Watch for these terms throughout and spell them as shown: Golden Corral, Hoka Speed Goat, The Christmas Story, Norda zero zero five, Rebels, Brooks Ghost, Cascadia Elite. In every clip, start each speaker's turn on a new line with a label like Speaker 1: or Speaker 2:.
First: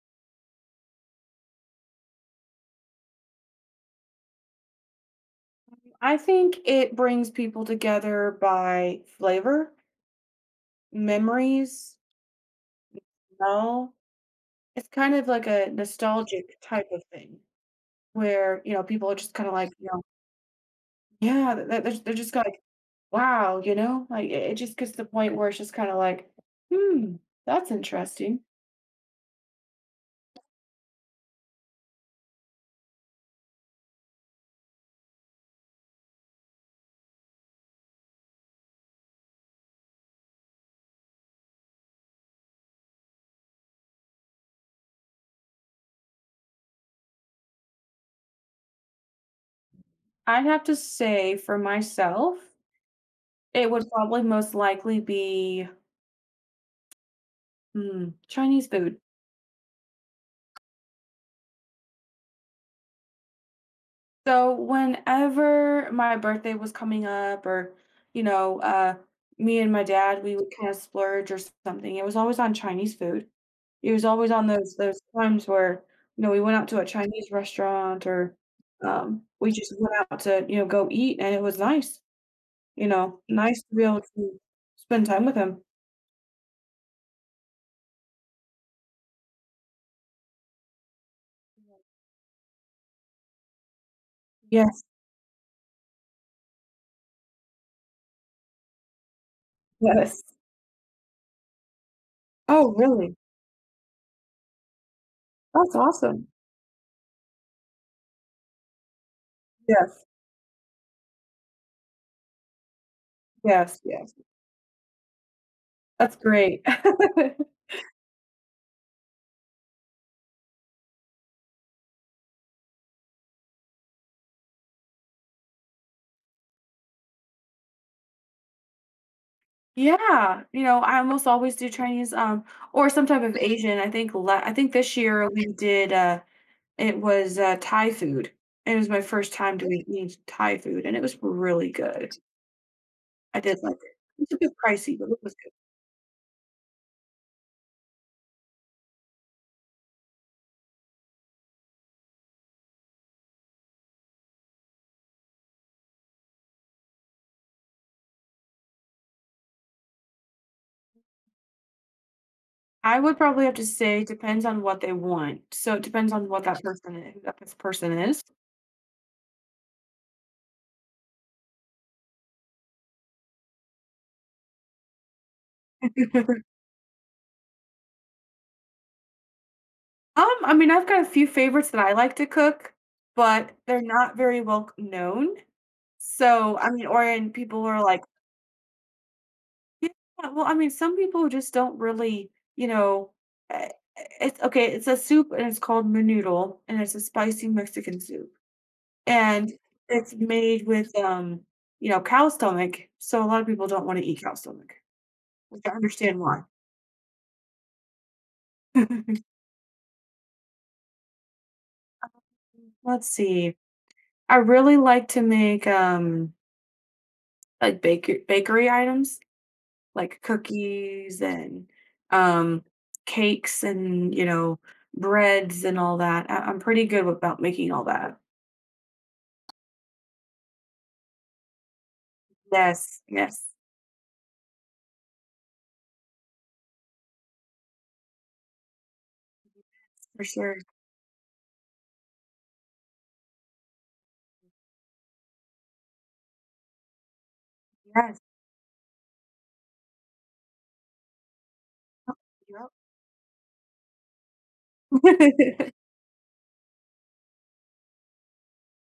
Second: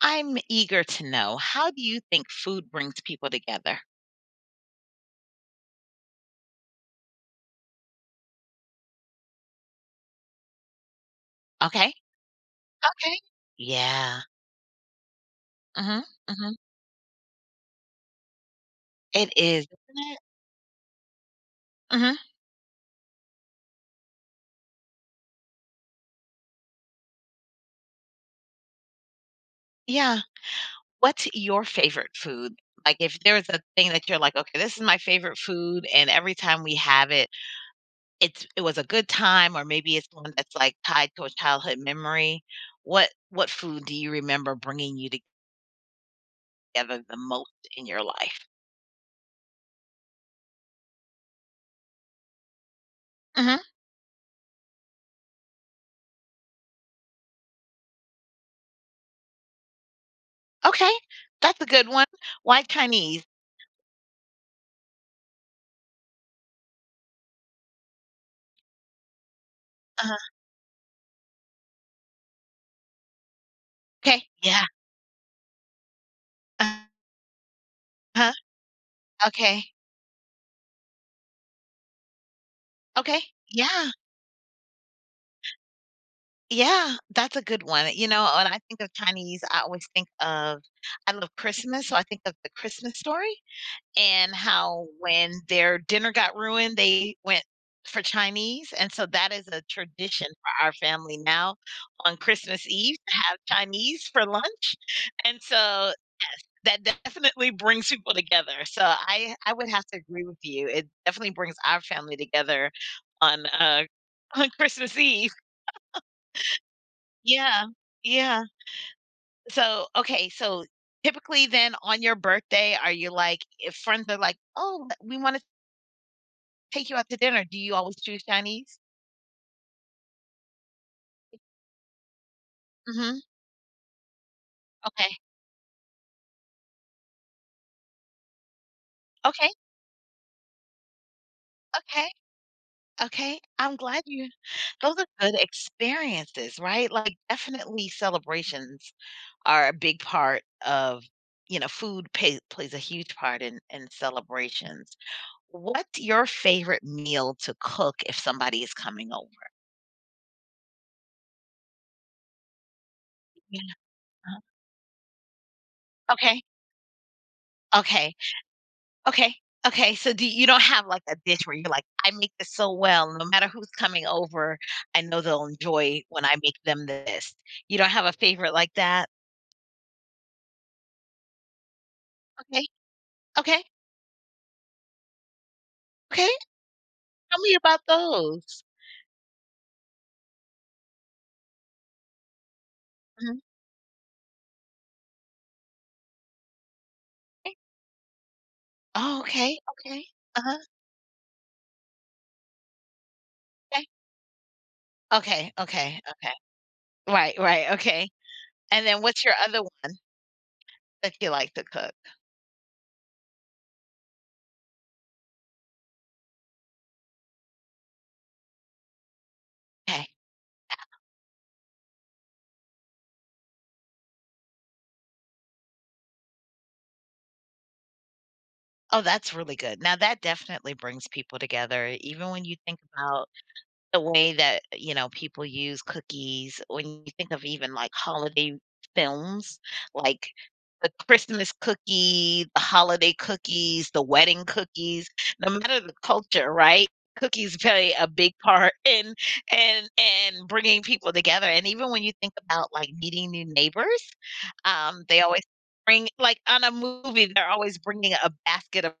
Speaker 1: I'm eager to know, how do you think food brings people together?
Speaker 2: I think it brings people together by flavor,
Speaker 1: Okay,
Speaker 2: memories,
Speaker 1: okay.
Speaker 2: smell.
Speaker 1: Yeah.
Speaker 2: It's kind of like a
Speaker 1: Mhm, mhm.
Speaker 2: nostalgic type of thing where, people are
Speaker 1: It
Speaker 2: just kind of
Speaker 1: is,
Speaker 2: like,
Speaker 1: isn't it?
Speaker 2: yeah, they're
Speaker 1: Mhm.
Speaker 2: just kinda like, wow, like it just gets to the point where it's just kind of like, hmm, that's interesting.
Speaker 1: Yeah. What's your favorite food? Like, if there's a thing that you're like, "Okay, this is my favorite food, and every time we have it, it was a good time," or maybe it's one that's, like, tied to a childhood memory. What food do you remember bringing you together the most in your life?
Speaker 2: I'd have to say for myself,
Speaker 1: Mhm.
Speaker 2: it would probably most likely be Chinese food.
Speaker 1: Okay, that's a good one. Why Chinese?
Speaker 2: So whenever my birthday was coming up or, you know, uh, me and my dad,
Speaker 1: Uh-huh.
Speaker 2: we would kind of splurge or something. It was always on Chinese food. It was
Speaker 1: 'Kay.
Speaker 2: always on
Speaker 1: Yeah.
Speaker 2: those times where, we went out to a
Speaker 1: Uh-huh.
Speaker 2: Chinese restaurant or we
Speaker 1: Okay.
Speaker 2: just went out to, go eat, and it was nice,
Speaker 1: Okay.
Speaker 2: nice to be
Speaker 1: Yeah.
Speaker 2: able to spend time with him.
Speaker 1: Yeah. That's a good one. When I think of Chinese, I always think of, I love Christmas, so I think of The Christmas Story and
Speaker 2: Yes,
Speaker 1: how when their dinner got ruined, they went for Chinese, and so that is a
Speaker 2: yes.
Speaker 1: tradition for our family now on Christmas
Speaker 2: Oh,
Speaker 1: Eve
Speaker 2: really?
Speaker 1: to have Chinese for lunch, and
Speaker 2: That's
Speaker 1: so
Speaker 2: awesome.
Speaker 1: that definitely brings people together. So I would have to
Speaker 2: Yes,
Speaker 1: agree with you. It definitely brings our family together on
Speaker 2: yes, yes.
Speaker 1: on Christmas Eve.
Speaker 2: That's great.
Speaker 1: Yeah. Yeah. So okay, so typically then on your birthday are you like if friends are like, "Oh, let- we want to take you out to dinner." Do you always choose Chinese?
Speaker 2: Yeah, I almost always do Chinese, or some type
Speaker 1: Mhm.
Speaker 2: of Asian. I think this
Speaker 1: Okay.
Speaker 2: year we did, it was, Thai food. It was my first
Speaker 1: Okay.
Speaker 2: time doing eat Thai food, and it was really good.
Speaker 1: Okay.
Speaker 2: I
Speaker 1: Okay.
Speaker 2: did like
Speaker 1: I'm
Speaker 2: it.
Speaker 1: glad you.
Speaker 2: It's a bit
Speaker 1: Those
Speaker 2: pricey,
Speaker 1: are
Speaker 2: but it was
Speaker 1: good
Speaker 2: good.
Speaker 1: experiences, right? Like, definitely celebrations are a big part of. Food plays a huge part in celebrations. What's your favorite meal to cook if somebody is coming over?
Speaker 2: I would probably have to
Speaker 1: Yeah.
Speaker 2: say depends on what they want. So it depends on what
Speaker 1: Okay.
Speaker 2: that person is who that person
Speaker 1: Okay.
Speaker 2: is.
Speaker 1: Okay. Okay. So do you don't have like a dish where you're like, I make this so well, no matter who's coming over, I know they'll enjoy when I make them this. You don't have a favorite like that?
Speaker 2: I mean, I've got a few favorites that I like to
Speaker 1: Okay.
Speaker 2: cook, but
Speaker 1: Okay.
Speaker 2: they're not very well known.
Speaker 1: Okay.
Speaker 2: So, I mean, or and
Speaker 1: Tell me
Speaker 2: people who
Speaker 1: about
Speaker 2: are like,
Speaker 1: those.
Speaker 2: yeah, well, I mean, some people just don't really, you know,
Speaker 1: Mhm.
Speaker 2: eh, it's okay, it's a soup and it's called menudo, and it's a spicy
Speaker 1: Eh.
Speaker 2: Mexican soup.
Speaker 1: Oh,
Speaker 2: And
Speaker 1: okay, okay.
Speaker 2: it's
Speaker 1: Uh-huh,
Speaker 2: made with, cow stomach, so a lot of people
Speaker 1: okay.
Speaker 2: don't want to eat cow stomach,
Speaker 1: Okay,
Speaker 2: which I
Speaker 1: okay,
Speaker 2: understand
Speaker 1: okay.
Speaker 2: why.
Speaker 1: Right, right, okay. And then what's your other one that you like to cook?
Speaker 2: Let's see. I really like to make, like bakery items,
Speaker 1: Okay.
Speaker 2: like cookies, and um, cakes, and breads and all that. I'm pretty good about making all that.
Speaker 1: Oh, that's really good. Now that definitely brings people together, even when you think
Speaker 2: Yes,
Speaker 1: about
Speaker 2: yes,
Speaker 1: the way that, people use cookies, when you think of even, like, holiday films,
Speaker 2: for
Speaker 1: like
Speaker 2: sure.
Speaker 1: the Christmas cookie, the holiday cookies, the wedding cookies, no matter the culture, right? Cookies play a
Speaker 2: Yes.
Speaker 1: big part in, and bringing people together, and even when you think
Speaker 2: Yep.
Speaker 1: about, like, meeting new neighbors, they always bring like, on a movie, they're always bringing a basket of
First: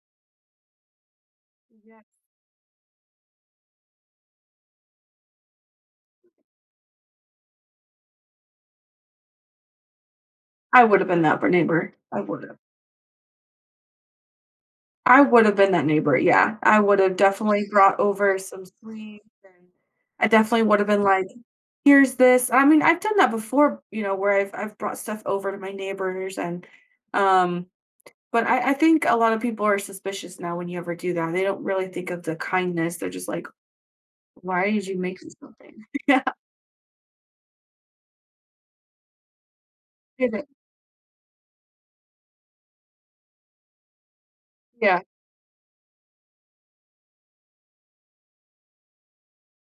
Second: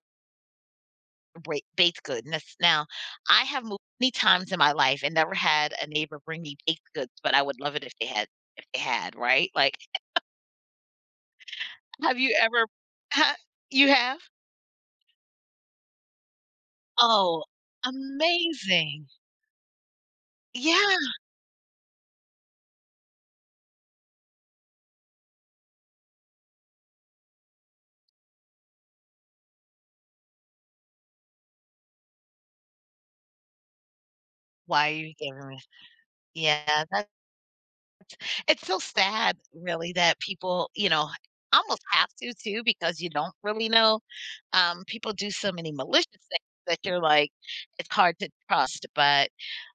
Speaker 1: Baked
Speaker 2: Yes.
Speaker 1: goodness. Now, I have moved many times in my life and never had a neighbor bring me baked goods, but I would love it if they had, right? Like,
Speaker 2: I would have been that neighbor.
Speaker 1: have
Speaker 2: I
Speaker 1: you
Speaker 2: would have.
Speaker 1: ever, huh? You have?
Speaker 2: I would have been that neighbor. Yeah, I would have
Speaker 1: Oh,
Speaker 2: definitely brought over some
Speaker 1: amazing.
Speaker 2: sweets, and I definitely would have
Speaker 1: Yeah.
Speaker 2: been like, "Here's this." I mean, I've done that before, where I've brought stuff over to my neighbors, and um, but I think a lot of people are suspicious now when you ever do that. They don't really think of the kindness. They're just like, why did
Speaker 1: Why are
Speaker 2: you
Speaker 1: you
Speaker 2: make me
Speaker 1: giving me.
Speaker 2: something? Yeah.
Speaker 1: Yeah, it's so sad, really, that
Speaker 2: Get it.
Speaker 1: people, almost have to too because you don't really know.
Speaker 2: Yeah.
Speaker 1: People do so many malicious things that you're like, it's hard to trust. But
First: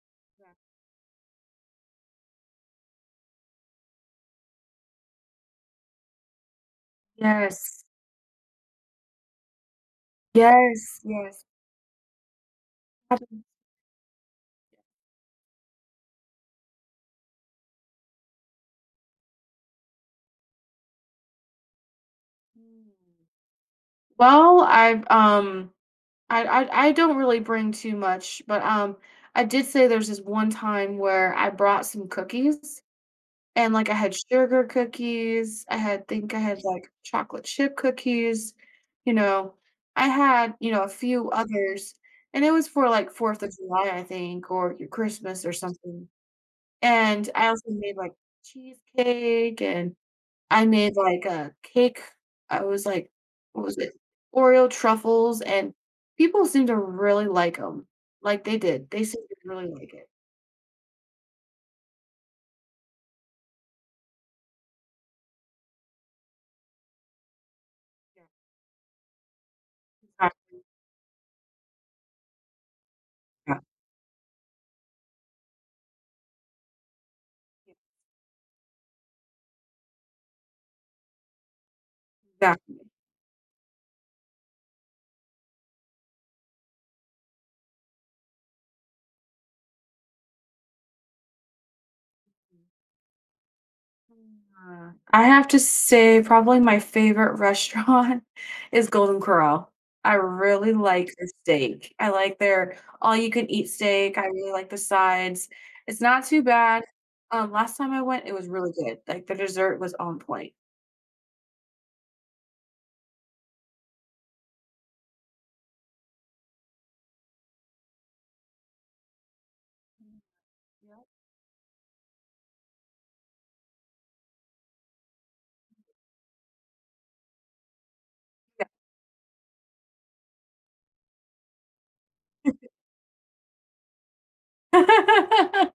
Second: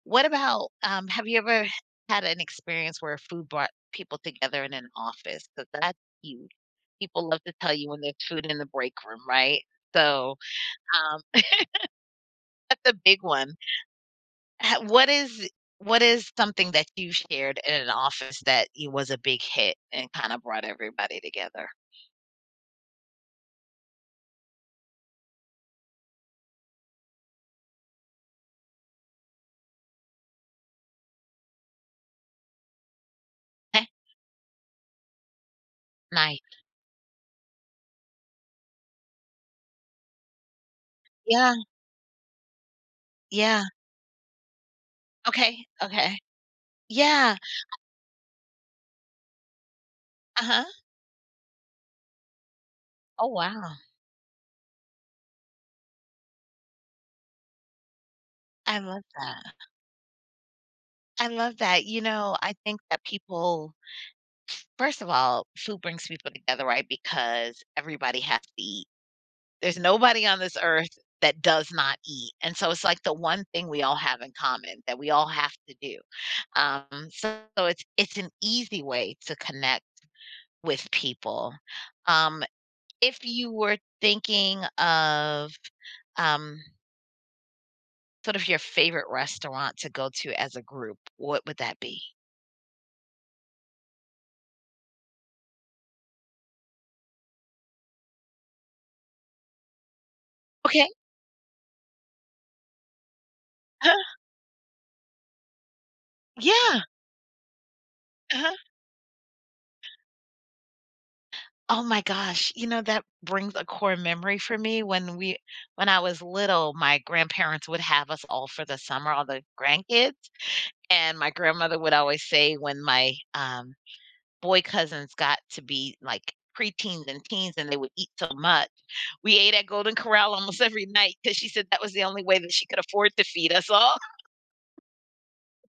Speaker 1: what about, have you ever had an experience where food brought people together in an office? Because that's huge. People love to tell
Speaker 2: Yes.
Speaker 1: you when there's food in the break room, right? So
Speaker 2: Yes.
Speaker 1: um,
Speaker 2: Yes.
Speaker 1: that's a big
Speaker 2: Happens.
Speaker 1: one. Ha what is something that you shared in an office that it was a big hit and kinda brought everybody together?
Speaker 2: Mm. Well, I don't really bring too much, but I did say there's this one time where I brought some cookies. And,
Speaker 1: Okay,
Speaker 2: like, I had sugar cookies, I had think I
Speaker 1: nice.
Speaker 2: had, like, chocolate chip cookies, you know, I had, a few
Speaker 1: Yeah,
Speaker 2: others, and it was for, like, 4th of
Speaker 1: yeah.
Speaker 2: July, I think, or your Christmas or
Speaker 1: Okay,
Speaker 2: something,
Speaker 1: okay.
Speaker 2: and
Speaker 1: Yeah,
Speaker 2: I also made, like, cheesecake, and
Speaker 1: uh-huh.
Speaker 2: I made, like, a cake. I was like,
Speaker 1: Oh,
Speaker 2: what
Speaker 1: wow.
Speaker 2: was it? Oreo truffles, and people seemed to really like them. Like, they
Speaker 1: I
Speaker 2: did. They
Speaker 1: love
Speaker 2: seemed to
Speaker 1: that.
Speaker 2: really like it.
Speaker 1: I love that. I think that people first of all, food brings people together, right? Because everybody has to eat. There's nobody
Speaker 2: Yeah.
Speaker 1: on this earth that does not eat, and so it's like the one
Speaker 2: Exactly.
Speaker 1: thing
Speaker 2: Yeah,
Speaker 1: we all have in common that we all have to do. So
Speaker 2: yeah.
Speaker 1: it's an easy way to connect with people. Um,
Speaker 2: Exactly.
Speaker 1: if you were thinking of um, sort of your favorite restaurant to go to as a group, what would that be?
Speaker 2: I have to say probably my favorite restaurant is Golden Corral. I really
Speaker 1: Okay.
Speaker 2: like the steak. I like their all-you-can-eat
Speaker 1: Huh.
Speaker 2: steak. I really like the sides. It's not too
Speaker 1: Yeah.
Speaker 2: bad. Last time I went, it was
Speaker 1: Uh-huh.
Speaker 2: really good. Like, the dessert was on point.
Speaker 1: Oh my gosh, that brings a core memory for me. When I was little, my grandparents would have us all for the summer, all the grandkids.
Speaker 2: Mm,
Speaker 1: And my grandmother would always say when my boy cousins got to be like preteens and teens and they would eat so much.
Speaker 2: yep.
Speaker 1: We ate at Golden Corral almost every night because she said that was the only way
Speaker 2: Yeah.
Speaker 1: that she could afford to feed us all.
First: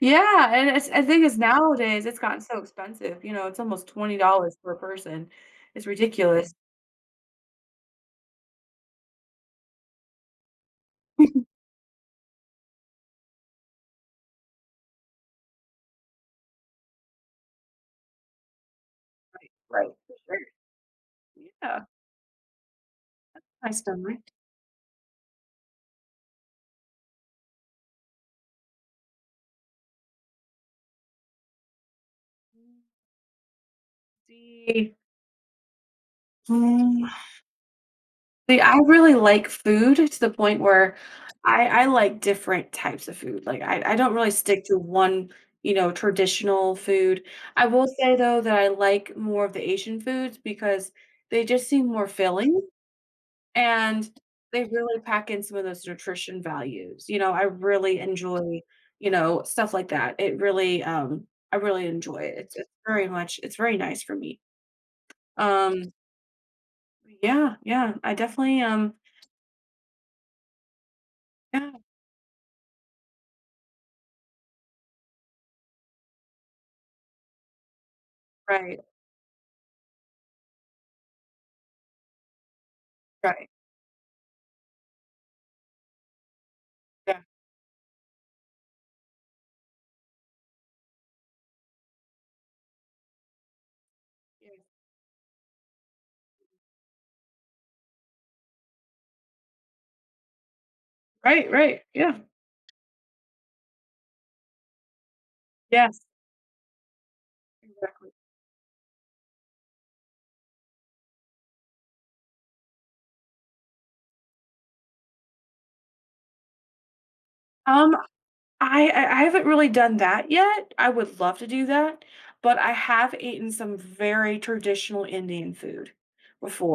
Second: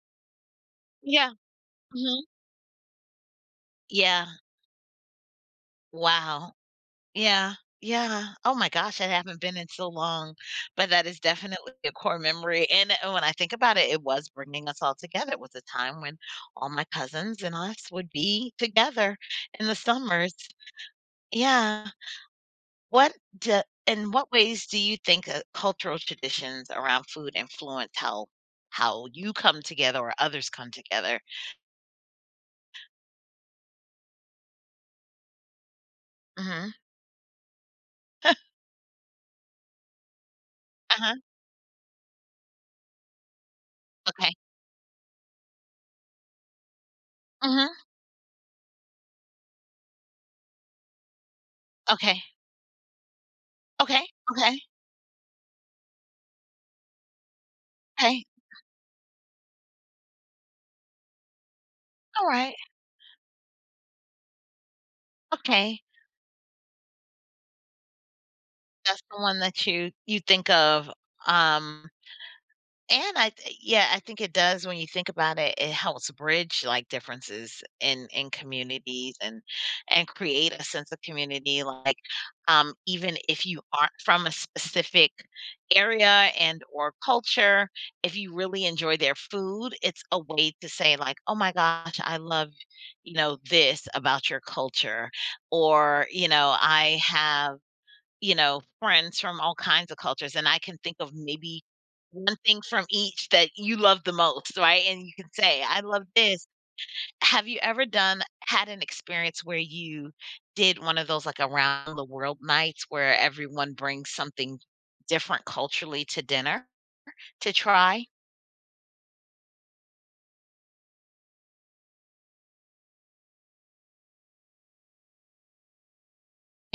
Speaker 2: Yeah, and it's I think
Speaker 1: Yeah.
Speaker 2: it's nowadays, it's
Speaker 1: Mhm.
Speaker 2: gotten so expensive, it's almost
Speaker 1: Yeah.
Speaker 2: $20 per person. It's ridiculous.
Speaker 1: Wow. Yeah. Yeah. Oh my gosh, I haven't been in so long, but that is definitely a core memory. And when I think about it, it was bringing us all together. It was a time when all my cousins and us would be together in the
Speaker 2: Right, for
Speaker 1: summers.
Speaker 2: sure. Yeah,
Speaker 1: Yeah. What do
Speaker 2: my
Speaker 1: In
Speaker 2: stomach.
Speaker 1: what ways do you think, cultural traditions around food influence how you come together or others come together?
Speaker 2: See,
Speaker 1: Mhm.
Speaker 2: um, see, I really like food to the point where
Speaker 1: Uh-huh,
Speaker 2: I like different types of food. Like, I don't really
Speaker 1: okay.
Speaker 2: stick to one, traditional food. I
Speaker 1: Mhm.
Speaker 2: will say, though, that I like more of the Asian foods because they just seem more
Speaker 1: Okay.
Speaker 2: filling,
Speaker 1: Okay.
Speaker 2: and
Speaker 1: Okay.
Speaker 2: they really pack in some of those nutrition values. I really
Speaker 1: Okay.
Speaker 2: enjoy, stuff like that. I really enjoy it.
Speaker 1: Alright.
Speaker 2: It's very nice for me.
Speaker 1: Okay.
Speaker 2: Um Yeah, yeah, I definitely,
Speaker 1: That's the one that you think of.
Speaker 2: yeah,
Speaker 1: Um And I th yeah, I think it does when you think about it, it helps bridge, like, differences in
Speaker 2: right,
Speaker 1: communities and create a sense of community, like, even if
Speaker 2: right,
Speaker 1: you aren't from a specific area and or
Speaker 2: yeah,
Speaker 1: culture, if you really enjoy their food, it's a way to say, like, "Oh my gosh, I love, you know, this about your
Speaker 2: yeah,
Speaker 1: culture," or, "I have" friends from all kinds of cultures, and I can think of
Speaker 2: right,
Speaker 1: maybe
Speaker 2: right, yeah,
Speaker 1: one thing from each that you love the most, right? And you can say, "I
Speaker 2: yes,
Speaker 1: love this." Have you ever
Speaker 2: exactly.
Speaker 1: done had an experience where you did one of those, like, around the world nights where everyone brings something different culturally to dinner to
Speaker 2: Um,
Speaker 1: try?
Speaker 2: I haven't really done that yet. I would love to do that, but I have eaten some very traditional Indian food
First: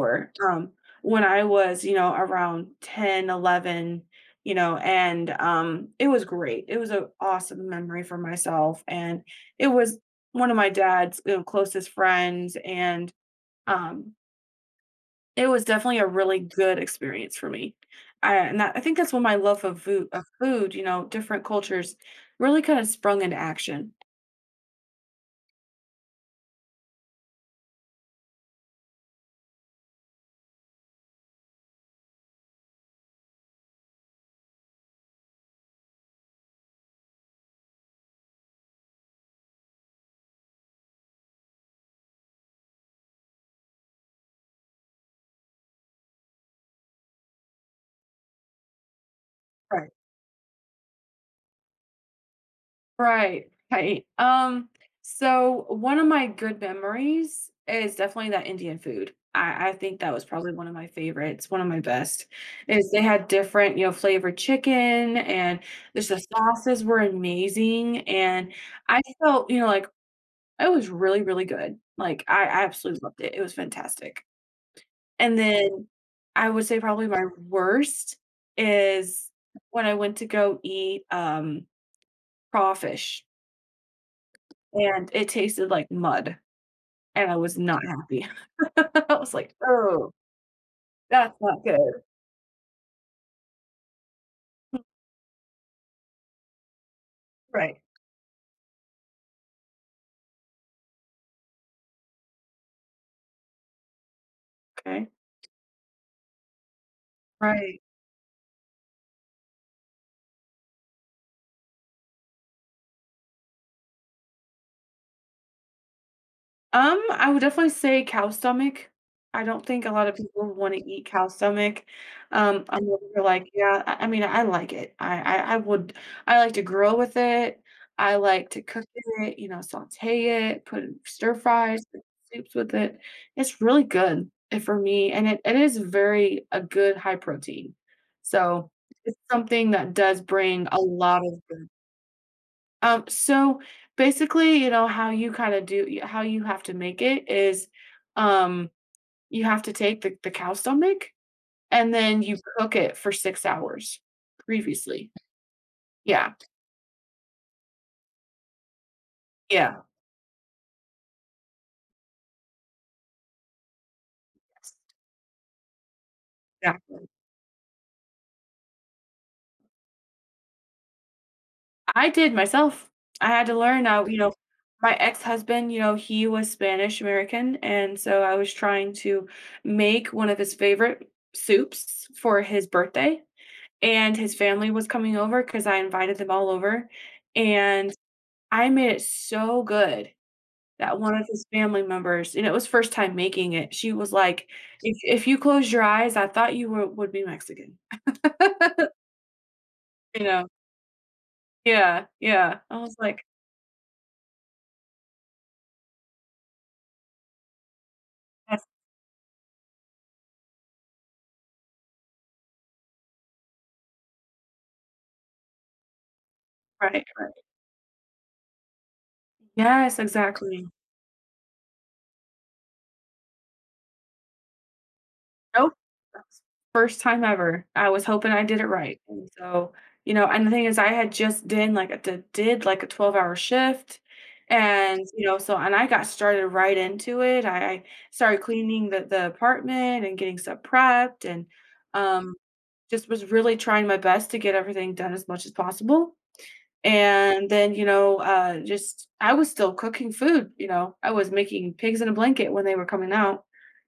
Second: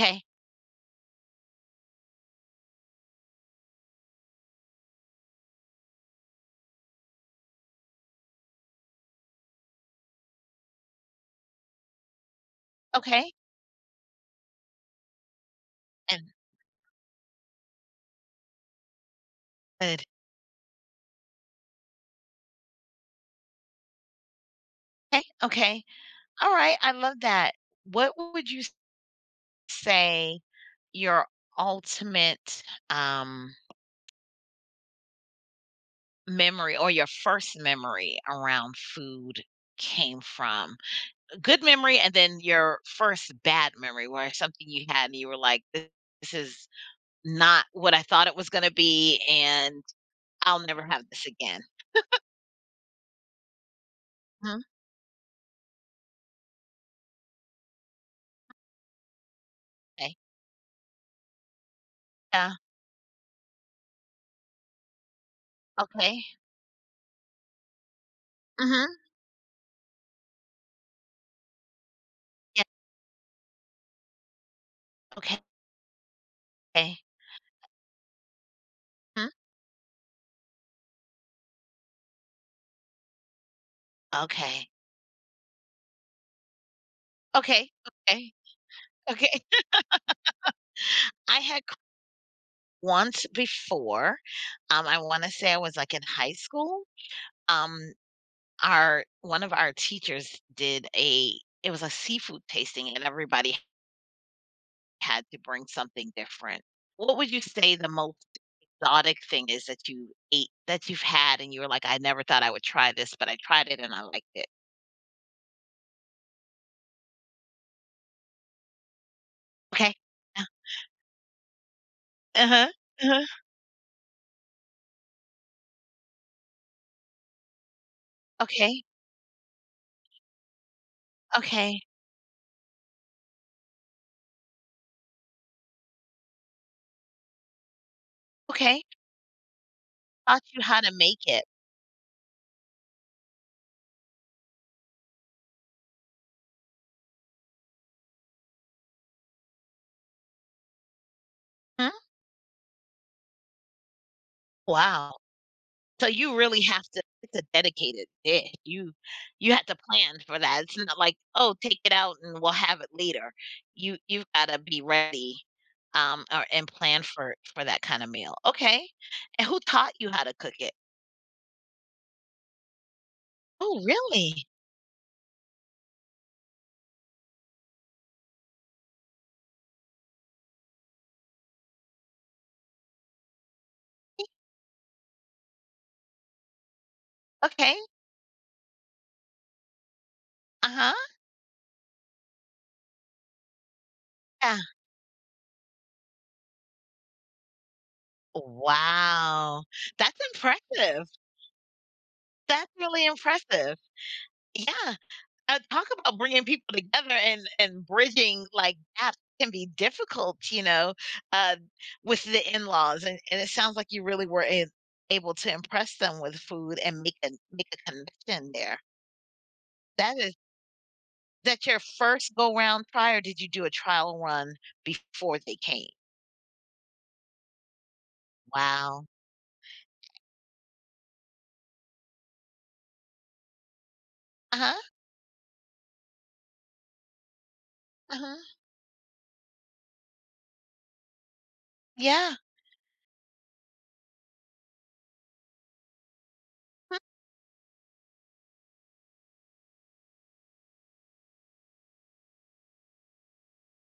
Speaker 1: Okay,
Speaker 2: when I was, around 10, 11, and, it was great, it was a awesome memory for myself, and it was one of my dad's, closest friends, and,
Speaker 1: okay,
Speaker 2: um it was definitely a
Speaker 1: and
Speaker 2: really good experience for me. I And that, I think that's when my love of
Speaker 1: good.
Speaker 2: food, different cultures really kind of sprung into action.
Speaker 1: Okay, okay. Alright, I love that. What would you say your ultimate, um memory or your first memory around food came from? Good memory and then your first bad memory where something you had and you were like, "This is not what I thought it was going to be and
Speaker 2: Right.
Speaker 1: I'll never have this again."
Speaker 2: Right, right.
Speaker 1: Mhm.
Speaker 2: So one of my good memories is definitely that Indian food. I think that
Speaker 1: Okay.
Speaker 2: was probably one of my favorites, one of my best.
Speaker 1: Yeah.
Speaker 2: Is they had different, flavored chicken, and just the
Speaker 1: Okay.
Speaker 2: sauces were amazing. And I
Speaker 1: Hmm.
Speaker 2: felt, like it was really, really good. Like, I
Speaker 1: Yeah.
Speaker 2: I absolutely loved it. It was fantastic. And
Speaker 1: Okay.
Speaker 2: then I would say
Speaker 1: Mhm.
Speaker 2: probably my worst is when I went to go eat, crawfish,
Speaker 1: Okay.
Speaker 2: and it tasted like mud, and I was
Speaker 1: Okay.
Speaker 2: not happy.
Speaker 1: Okay.
Speaker 2: I
Speaker 1: Okay.
Speaker 2: was like, "Oh, that's
Speaker 1: I had
Speaker 2: not good."
Speaker 1: once before. I want to say I was like in high school. Um,
Speaker 2: Right.
Speaker 1: Our one of our teachers did a it was a seafood tasting, and everybody
Speaker 2: Okay.
Speaker 1: had to bring something different. What would you say
Speaker 2: Right.
Speaker 1: the most exotic thing is that you ate that you've had, and you were like, "I never thought I would try this, but I tried it and I liked it."
Speaker 2: I would definitely say cow stomach. I don't think
Speaker 1: Okay.
Speaker 2: a lot of
Speaker 1: Huh.
Speaker 2: people wanna eat cow stomach.
Speaker 1: Uh-huh,
Speaker 2: I'm over here
Speaker 1: uh-huh.
Speaker 2: like, yeah, I mean, I like it. I like to grill with it. I like to cook
Speaker 1: Okay,
Speaker 2: it, sauté it, put in stir
Speaker 1: okay,
Speaker 2: fries, put soups with it. It's really good, for me, and it is very a good high protein. So,
Speaker 1: okay.
Speaker 2: it's something that does
Speaker 1: Taught you
Speaker 2: bring a
Speaker 1: how to
Speaker 2: lot
Speaker 1: make
Speaker 2: of
Speaker 1: it.
Speaker 2: good so basically, how you kind of how you have to make it is um you have to take the cow stomach,
Speaker 1: Hmm?
Speaker 2: and then you cook it for 6 hours previously.
Speaker 1: Wow. So
Speaker 2: Yeah.
Speaker 1: you really have to it's a dedicated dish. You have to
Speaker 2: Yeah.
Speaker 1: plan for that. It's not like, "Oh, take it out and we'll have it later." You've gotta be ready, or and plan
Speaker 2: Exactly.
Speaker 1: for that kinda meal. Okay. And who taught you how to cook it?
Speaker 2: I did myself. I had to
Speaker 1: Oh,
Speaker 2: learn. I,
Speaker 1: really?
Speaker 2: my ex-husband, he was Spanish American, and so I was trying to make one of his favorite soups for his birthday. And his family was coming over because I invited them all over.
Speaker 1: Okay.
Speaker 2: And I made it so good
Speaker 1: Uh-huh.
Speaker 2: that one of his family members, and it was first time making it, she was like,
Speaker 1: Yeah.
Speaker 2: "If you close your eyes, I thought you were would be Mexican."
Speaker 1: Wow. That's
Speaker 2: You know?
Speaker 1: impressive.
Speaker 2: Yeah, yeah.
Speaker 1: That's
Speaker 2: I was
Speaker 1: really
Speaker 2: like,
Speaker 1: impressive. Yeah. Talk about bringing people together and bridging,
Speaker 2: "That's
Speaker 1: like, gaps can be difficult, uh, with the in-laws, and it sounds like you really were a able to impress them with food and
Speaker 2: right,
Speaker 1: make
Speaker 2: right."
Speaker 1: a make a connection there.
Speaker 2: Yes,
Speaker 1: That is
Speaker 2: exactly.
Speaker 1: that your first go-round try, or did you do a trial run before they
Speaker 2: Nope.
Speaker 1: came?
Speaker 2: First time ever. I was hoping I did it right,
Speaker 1: Wow.
Speaker 2: and so, and the thing is I had just did, like, a did, like, a 12-hour shift,
Speaker 1: Uh-huh,
Speaker 2: and, so and I got started right into it. I
Speaker 1: uh-huh.
Speaker 2: started cleaning the apartment and getting stuff prepped, and, um,
Speaker 1: Yeah.
Speaker 2: just was really trying my best to get everything done as much as possible.
Speaker 1: Mm,
Speaker 2: And then, just I was still cooking food. I was making pigs in a blanket when they were coming out,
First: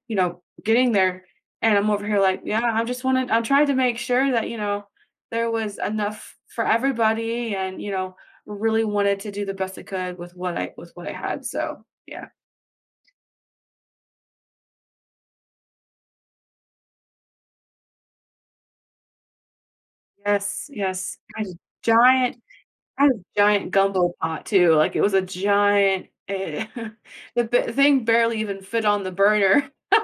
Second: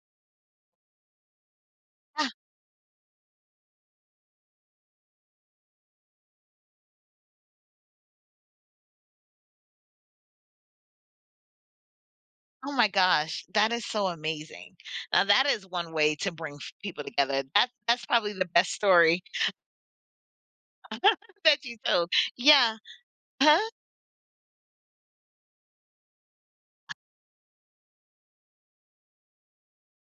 Speaker 2: getting there, and I'm over here
Speaker 1: yeah.
Speaker 2: like, "Yeah, I just wanted I'm trying to make sure that, there was enough for everybody, and, really wanted to do the best I could with what I had." So, yeah.
Speaker 1: Oh my gosh, that is so amazing. Now that is one way to bring f people together. That's probably the best story
Speaker 2: Yes, yes.
Speaker 1: Veggie toast.
Speaker 2: Giant
Speaker 1: Yeah.
Speaker 2: I had a
Speaker 1: Huh?
Speaker 2: giant gumbo pot too, like, it was a giant the b thing barely even fit on the burner.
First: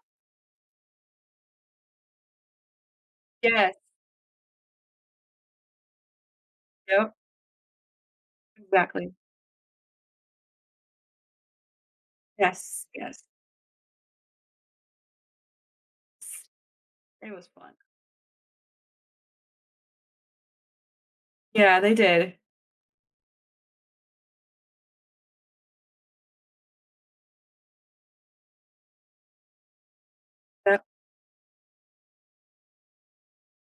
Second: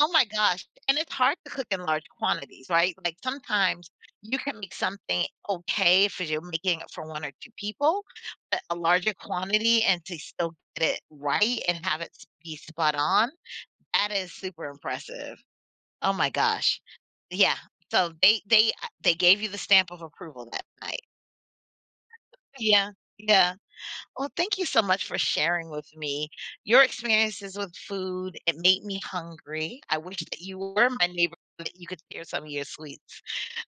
Speaker 1: Oh my gosh. And it's hard to cook in large quantities, right? Like
Speaker 2: Yes,
Speaker 1: sometimes you can make something okay if you're making it for
Speaker 2: yep.
Speaker 1: one or two people, but a larger
Speaker 2: Exactly.
Speaker 1: quantity and to still get it right and have it be
Speaker 2: Yes,
Speaker 1: spot
Speaker 2: yes.
Speaker 1: on, that is super impressive. Oh my gosh.
Speaker 2: It was
Speaker 1: Yeah.
Speaker 2: fun.
Speaker 1: So they gave you the stamp of approval that night.
Speaker 2: Yeah, they did.
Speaker 1: Yeah. Yeah. Well, thank you so much for sharing with me your experiences with food. It made me hungry. I wish that you
Speaker 2: Yep.
Speaker 1: were my neighbor so that you could share some of your sweets.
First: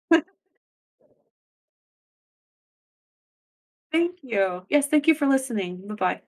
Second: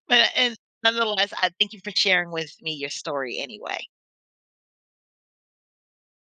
Speaker 1: But And nonetheless, I thank you for sharing with me your story anyway.
Speaker 2: Thank you. Yes, thank you for listening. Bye-bye.